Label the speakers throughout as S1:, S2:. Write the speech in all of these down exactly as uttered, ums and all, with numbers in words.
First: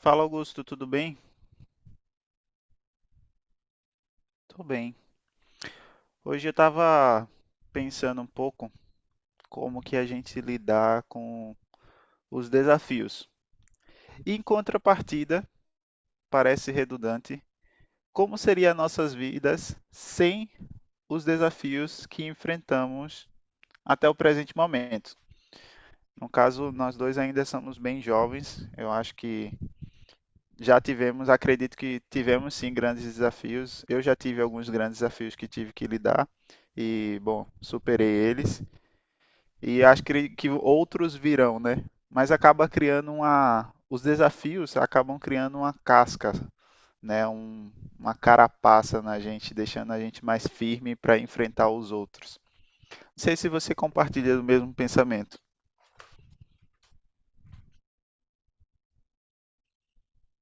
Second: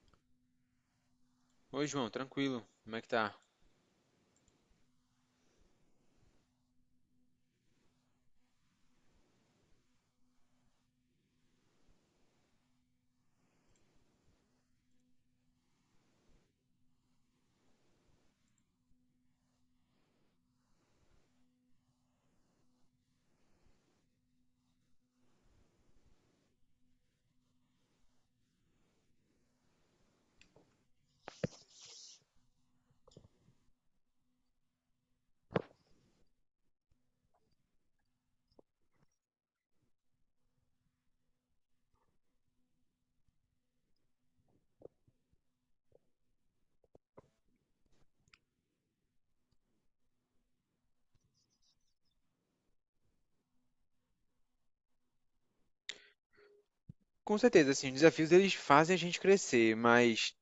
S1: Fala Augusto, tudo bem?
S2: Oi, João, tranquilo? Como é que tá?
S1: Tô bem. Hoje eu estava pensando um pouco como que a gente lidar com os desafios. Em contrapartida, parece redundante, como seriam nossas vidas sem os desafios que enfrentamos até o presente momento? No caso, nós dois ainda somos bem jovens. Eu acho que já tivemos, acredito que tivemos sim grandes desafios. Eu já tive alguns grandes desafios que tive que lidar e, bom, superei eles. E acho que, que outros virão, né? Mas acaba criando uma. Os desafios acabam criando uma casca, né? Um, uma carapaça na gente, deixando a gente mais firme para enfrentar os outros. Não sei se você compartilha do mesmo pensamento.
S2: Com certeza, assim, os desafios eles fazem a gente crescer, mas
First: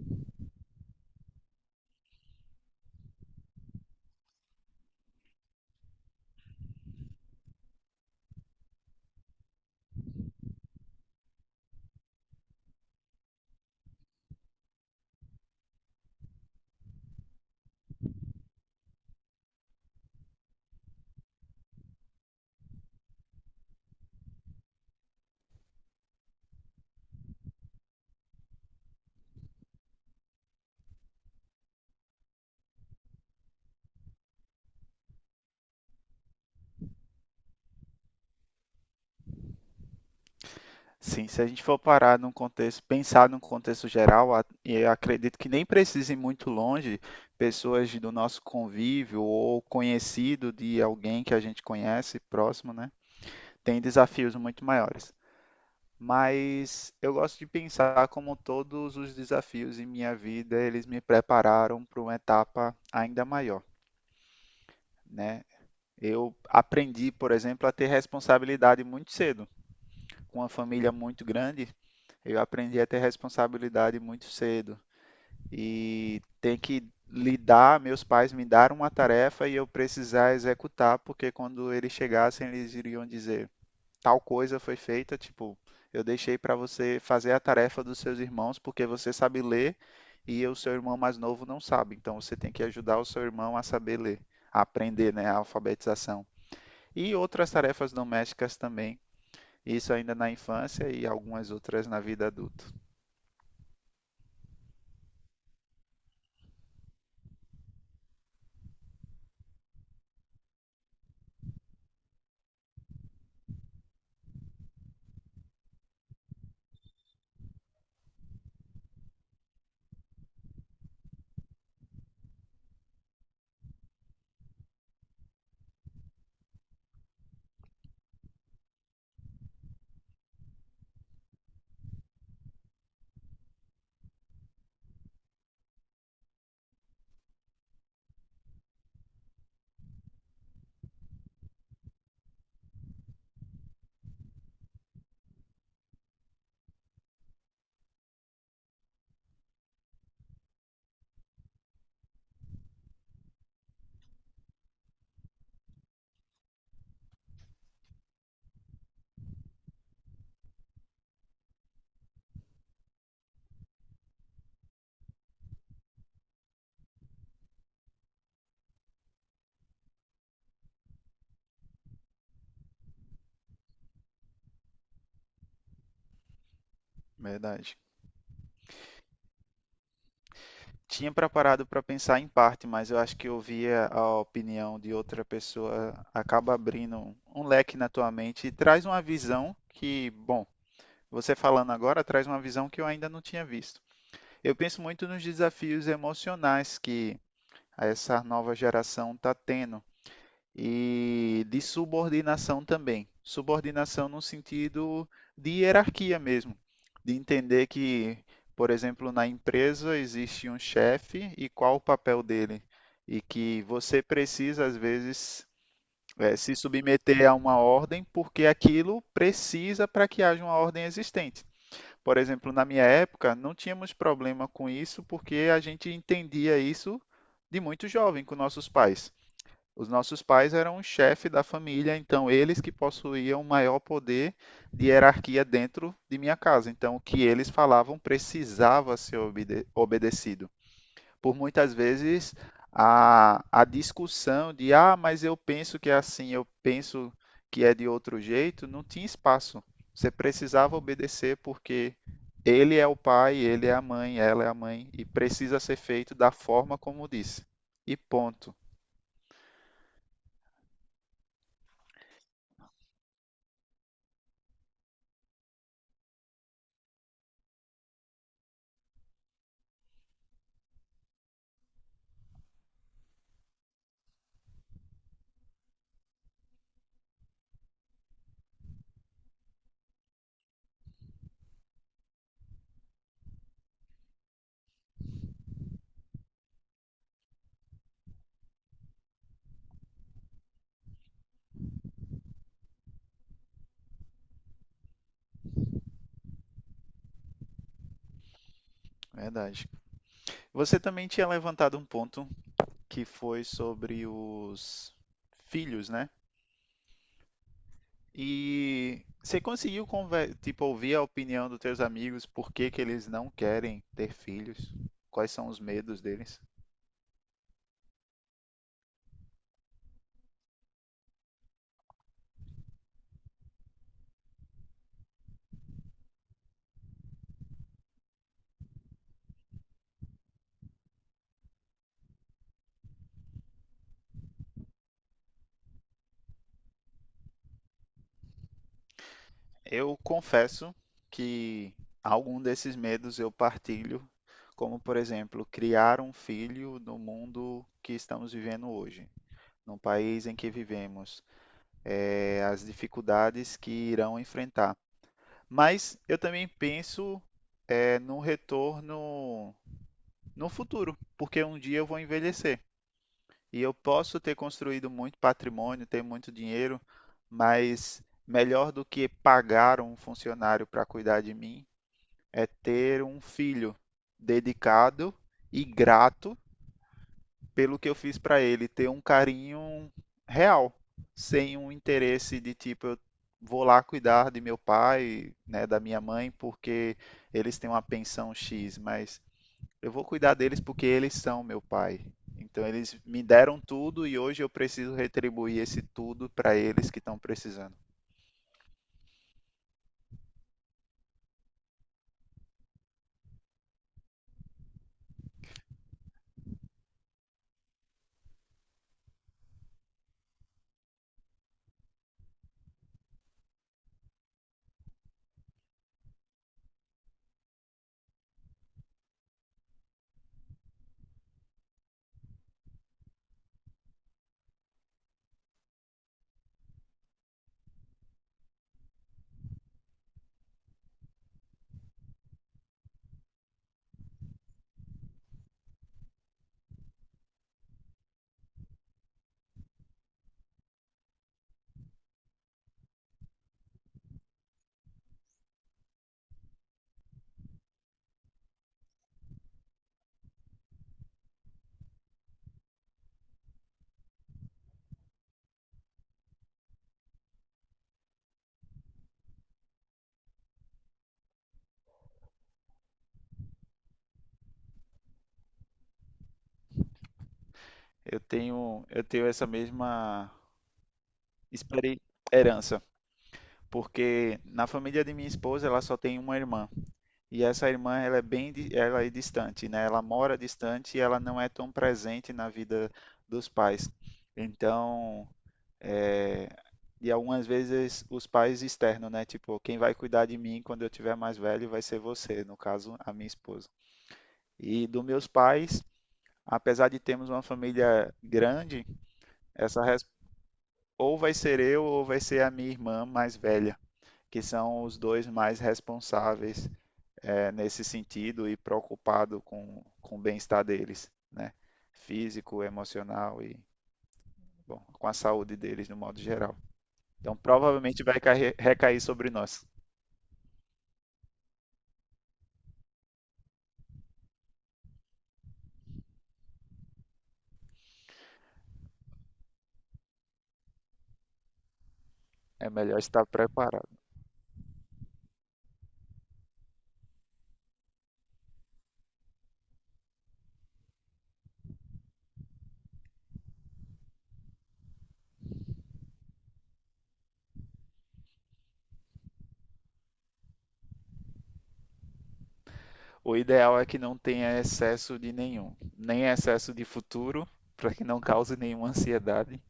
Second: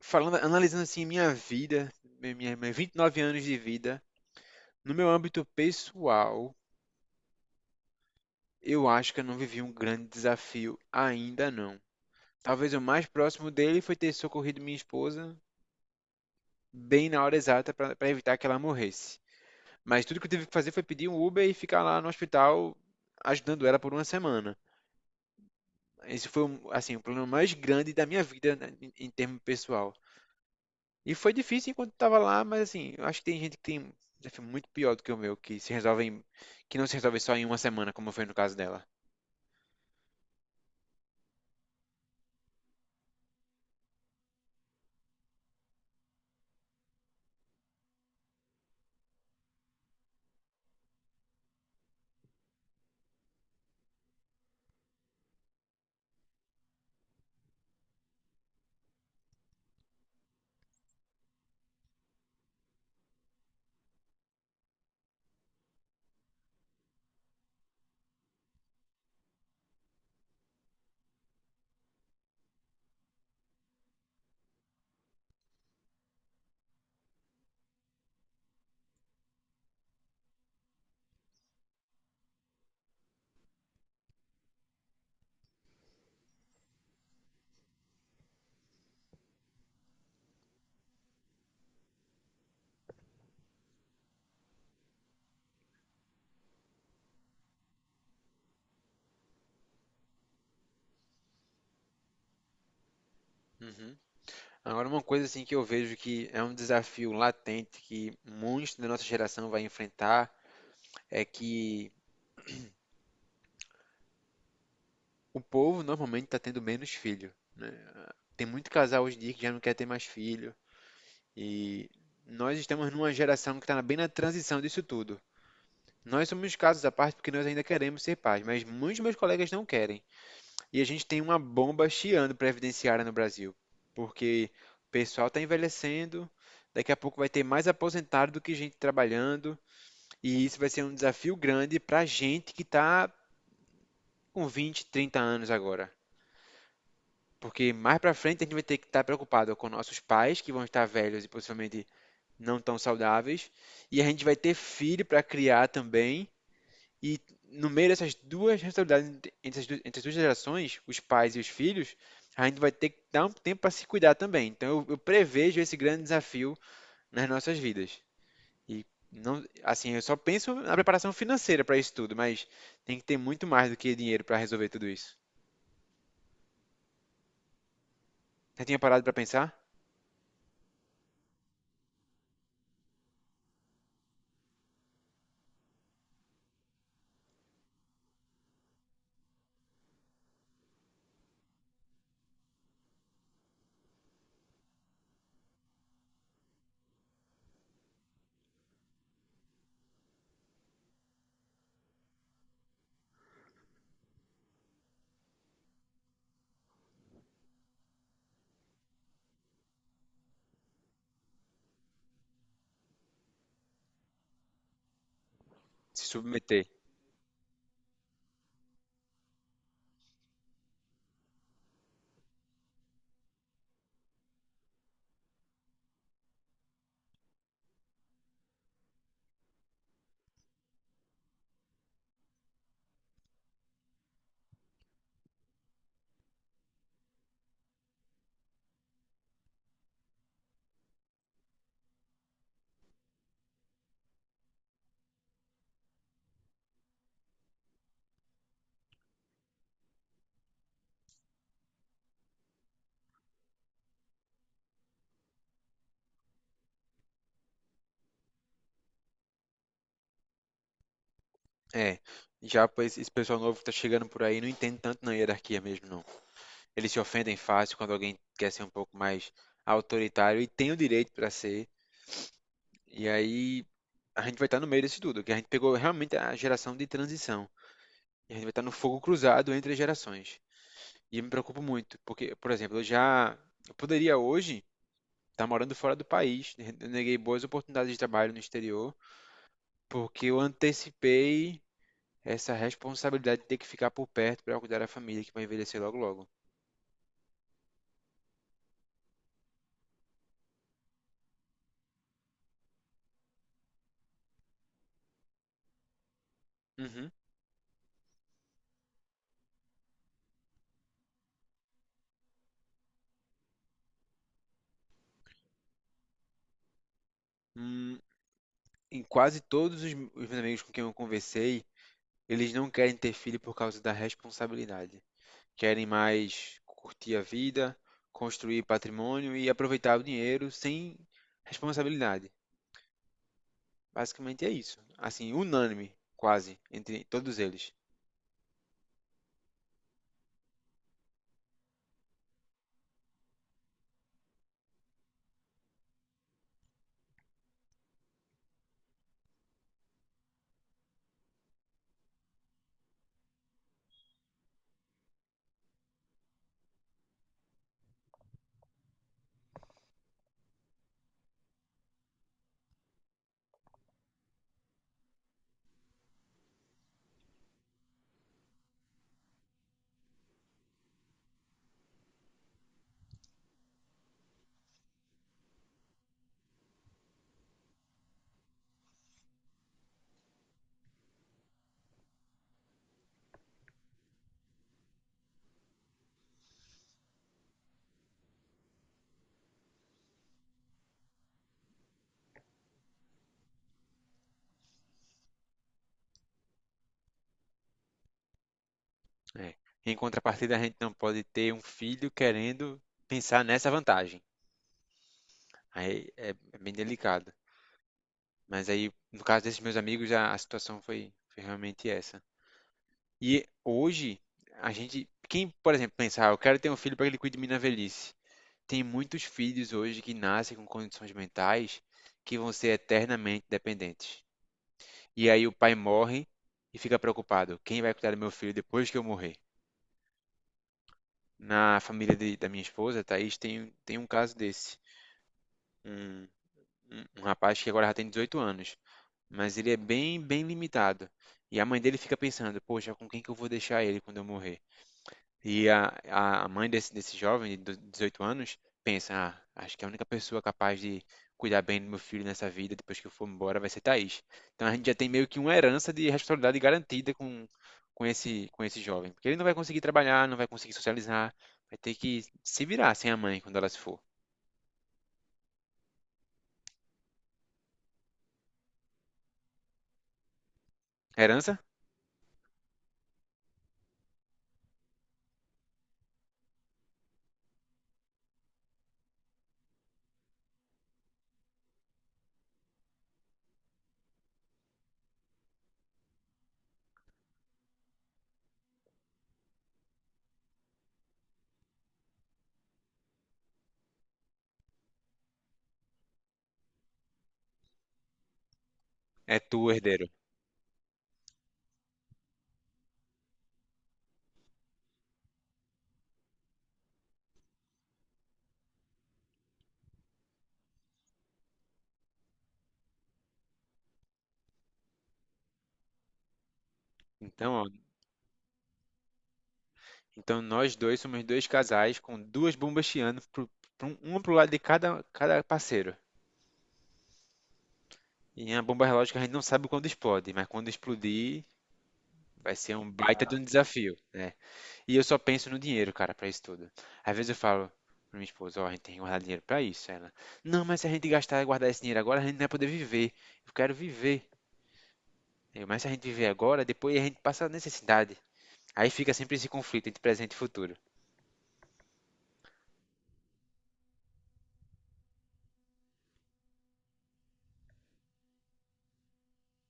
S2: falando, analisando assim minha vida, minha, minha minha vinte e nove anos de vida, no meu âmbito pessoal, eu acho que eu não vivi um grande desafio ainda não. Talvez o mais próximo dele foi ter socorrido minha esposa bem na hora exata para evitar que ela morresse. Mas tudo que eu tive que fazer foi pedir um Uber e ficar lá no hospital ajudando ela por uma semana. Esse foi, um, assim, o problema mais grande da minha vida, né, em, em termo pessoal. E foi difícil enquanto estava lá, mas assim, eu acho que tem gente que tem um desafio muito pior do que o meu, que se resolve em, que não se resolve só em uma semana, como foi no caso dela.
S1: Sim, se a gente for parar num contexto, pensar num contexto geral, a- e eu acredito que nem precise ir muito longe, pessoas do nosso convívio ou conhecido de alguém que a gente conhece próximo, né, tem desafios muito maiores. Mas eu gosto de pensar como todos os desafios em minha vida, eles me prepararam para uma etapa ainda maior, né? Eu aprendi, por exemplo, a ter responsabilidade muito cedo. Com uma família muito grande, eu aprendi a ter responsabilidade muito cedo. E tem que lidar, meus pais me deram uma tarefa e eu precisar executar, porque quando eles chegassem, eles iriam dizer: tal coisa foi feita, tipo, eu deixei para você fazer a tarefa dos seus irmãos porque você sabe ler e o seu irmão mais novo não sabe. Então você tem que ajudar o seu irmão a saber ler, a aprender, né, a alfabetização. E outras tarefas domésticas também, isso ainda na infância e algumas outras na vida adulta.
S2: Uhum. Agora, uma coisa assim que eu vejo que é um desafio latente que muitos da nossa geração vai enfrentar é que o povo normalmente está tendo menos filho. Tem muito casal hoje em dia que já não quer ter mais filho. E nós estamos numa geração que está bem na transição disso tudo. Nós somos casos à parte porque nós ainda queremos ser pais, mas muitos dos meus colegas não querem. E a gente tem uma bomba chiando previdenciária no Brasil, porque o pessoal está envelhecendo, daqui a pouco vai ter mais aposentado do que gente trabalhando, e isso vai ser um desafio grande para a gente que está com vinte, trinta anos agora. Porque mais para frente a gente vai ter que estar preocupado com nossos pais, que vão estar velhos e possivelmente não tão saudáveis, e a gente vai ter filho para criar também. E no meio dessas duas responsabilidades, entre entre as duas, entre as duas gerações, os pais e os filhos, a gente vai ter que dar um tempo para se cuidar também. Então eu, eu prevejo esse grande desafio nas nossas vidas. E não, assim, eu só penso na preparação financeira para isso tudo, mas tem que ter muito mais do que dinheiro para resolver tudo isso.
S1: Verdade.
S2: Você tinha parado para pensar?
S1: Tinha preparado para pensar em parte, mas eu acho que ouvir a opinião de outra pessoa acaba abrindo um um leque na tua mente e traz uma visão que, bom, você falando agora traz uma visão que eu ainda não tinha visto. Eu penso muito nos desafios emocionais que essa nova geração está tendo e de subordinação também. Subordinação no sentido de hierarquia mesmo, de entender que, por exemplo, na empresa existe um chefe e qual o papel dele, e que você precisa, às vezes,
S2: Se
S1: eh, se
S2: submeter.
S1: submeter a uma ordem porque aquilo precisa para que haja uma ordem existente. Por exemplo, na minha época, não tínhamos problema com isso porque a gente entendia isso de muito jovem com nossos pais. Os nossos pais eram o chefe da família, então eles que possuíam maior poder de hierarquia dentro de minha casa. Então, o que eles falavam precisava ser obede- obedecido por muitas vezes a, a discussão de ah, mas eu penso que é assim, eu penso que é de outro jeito, não tinha espaço. Você precisava obedecer porque ele é o pai, ele é a mãe, ela é a mãe e precisa ser feito da forma como disse. E ponto.
S2: É, já pois, esse pessoal novo que tá chegando por aí não entende tanto na hierarquia mesmo, não. Eles se ofendem fácil quando alguém quer ser um pouco mais autoritário e tem o direito para ser. E aí a gente vai estar no meio disso tudo, que a gente pegou realmente a geração de transição. E a gente vai estar no fogo cruzado entre as gerações. E eu me preocupo muito, porque, por exemplo, eu já eu poderia hoje estar morando fora do país. Eu neguei boas oportunidades de trabalho no exterior, porque eu antecipei essa responsabilidade de ter que ficar por perto para cuidar da família que vai envelhecer logo logo.
S1: Verdade. Você também tinha levantado um ponto que foi sobre os filhos, né?
S2: Uhum.
S1: E você conseguiu conver- tipo, ouvir a opinião dos teus amigos, por que que eles não querem ter filhos? Quais são os medos deles?
S2: Hum, em quase todos os os meus amigos com quem eu conversei, eles não querem ter filho por causa da responsabilidade. Querem mais curtir a vida, construir patrimônio e aproveitar o dinheiro sem responsabilidade. Basicamente é isso. Assim, unânime, quase, entre todos eles.
S1: Eu confesso que algum desses medos eu partilho, como por exemplo, criar um filho no mundo que estamos vivendo hoje, no país em que vivemos, eh, as dificuldades que irão enfrentar. Mas eu também penso, eh, no retorno no futuro, porque um dia eu vou envelhecer. E eu posso ter construído muito patrimônio, ter muito dinheiro, mas melhor do que pagar um funcionário para cuidar de mim é ter um filho dedicado e grato pelo que eu fiz para ele, ter um carinho real, sem um interesse de tipo, eu vou lá cuidar de meu pai, né, da minha mãe, porque eles têm uma pensão X, mas eu vou cuidar deles porque eles são meu pai. Então eles me deram tudo e hoje eu preciso retribuir esse tudo para eles que estão precisando.
S2: É. Em contrapartida, a gente não pode ter um filho querendo pensar nessa vantagem. Aí é é bem delicado. Mas aí, no caso desses meus amigos, a, a situação foi, foi realmente essa. E hoje, a gente, quem, por exemplo, pensar, eu quero ter um filho para que ele cuide de mim na velhice. Tem muitos filhos hoje que nascem com condições mentais que vão ser eternamente dependentes. E aí o pai morre e fica preocupado: quem vai cuidar do meu filho depois que eu morrer? Na família de- da minha esposa, Thaís, tem, tem um caso desse. Um, um, um rapaz que agora já tem dezoito anos, mas ele é bem, bem limitado. E a mãe dele fica pensando: poxa, com quem que eu vou deixar ele quando eu morrer? E a, a a mãe desse, desse jovem de dezoito anos pensa: ah, acho que a única pessoa capaz de cuidar bem do meu filho nessa vida, depois que eu for embora, vai ser Thaís. Então a gente já tem meio que uma herança de responsabilidade garantida com, com esse, com esse jovem. Porque ele não vai conseguir trabalhar, não vai conseguir socializar, vai ter que se virar sem a mãe quando ela se for.
S1: Eu tenho, eu tenho essa mesma
S2: A herança
S1: experi- herança, porque na família de minha esposa ela só tem uma irmã e essa irmã ela é bem, di- ela é distante, né? Ela mora distante e ela não é tão presente na vida dos pais. Então é, e algumas vezes os pais externos, né? Tipo, quem vai cuidar de mim quando eu tiver mais velho vai ser você, no caso, a minha esposa. E dos meus pais, apesar de termos uma família grande,
S2: é tu,
S1: essa res-
S2: herdeiro.
S1: ou vai ser eu ou vai ser a minha irmã mais velha, que são os dois mais responsáveis eh, nesse sentido e preocupado com, com o bem-estar deles, né? Físico, emocional e, bom, com a saúde deles no modo geral. Então
S2: Então, ó,
S1: provavelmente vai cair- recair sobre nós.
S2: então nós dois somos dois casais com duas bombas chiando, pro, pro, uma pro lado de cada, cada parceiro. E a bomba relógio que a gente não sabe quando explode, mas quando explodir, vai
S1: É
S2: ser um
S1: melhor estar
S2: baita de um, ah,
S1: preparado.
S2: desafio, né? E eu só penso no dinheiro, cara, pra isso tudo. Às vezes eu falo pra minha esposa: ó, a gente tem que guardar dinheiro pra isso. Ela: não, mas se a gente gastar e guardar esse dinheiro agora, a gente não vai poder viver. Eu quero viver. Eu, mas se a gente viver agora, depois a gente passa necessidade. Aí fica sempre esse conflito entre presente e futuro.
S1: O ideal é que não tenha excesso de nenhum, nem excesso de futuro, para que não cause nenhuma ansiedade,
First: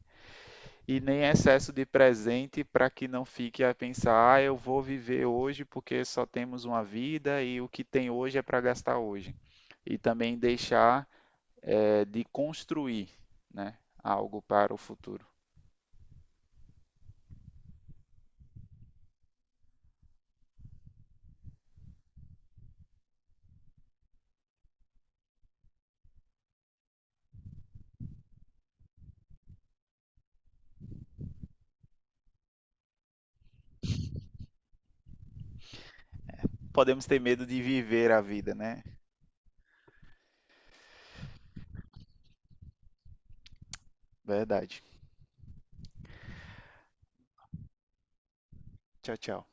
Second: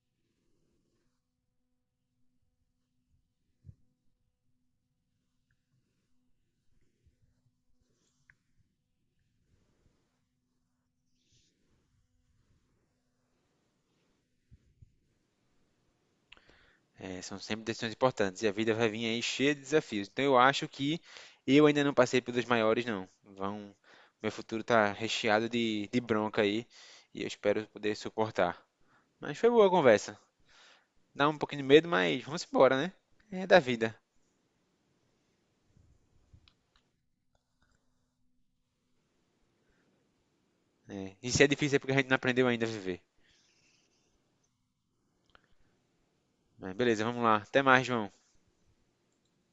S1: e nem excesso de presente, para que não fique a pensar, ah, eu vou viver hoje porque só temos uma vida e o que tem hoje é para gastar hoje. E também deixar eh, de construir, né, algo para o futuro.
S2: É, são sempre decisões importantes e a vida vai vir aí cheia de desafios. Então eu acho que eu ainda não passei pelos maiores, não. Vão, meu futuro tá recheado de, de bronca aí e eu espero poder suportar. Mas foi boa a conversa. Dá um pouquinho de medo, mas vamos embora, né? É da vida.
S1: Podemos ter medo de viver a vida, né?
S2: Né? E se é difícil é porque a gente não aprendeu ainda a viver.
S1: Verdade.
S2: Mas beleza, vamos lá. Até mais, João.
S1: Tchau, tchau.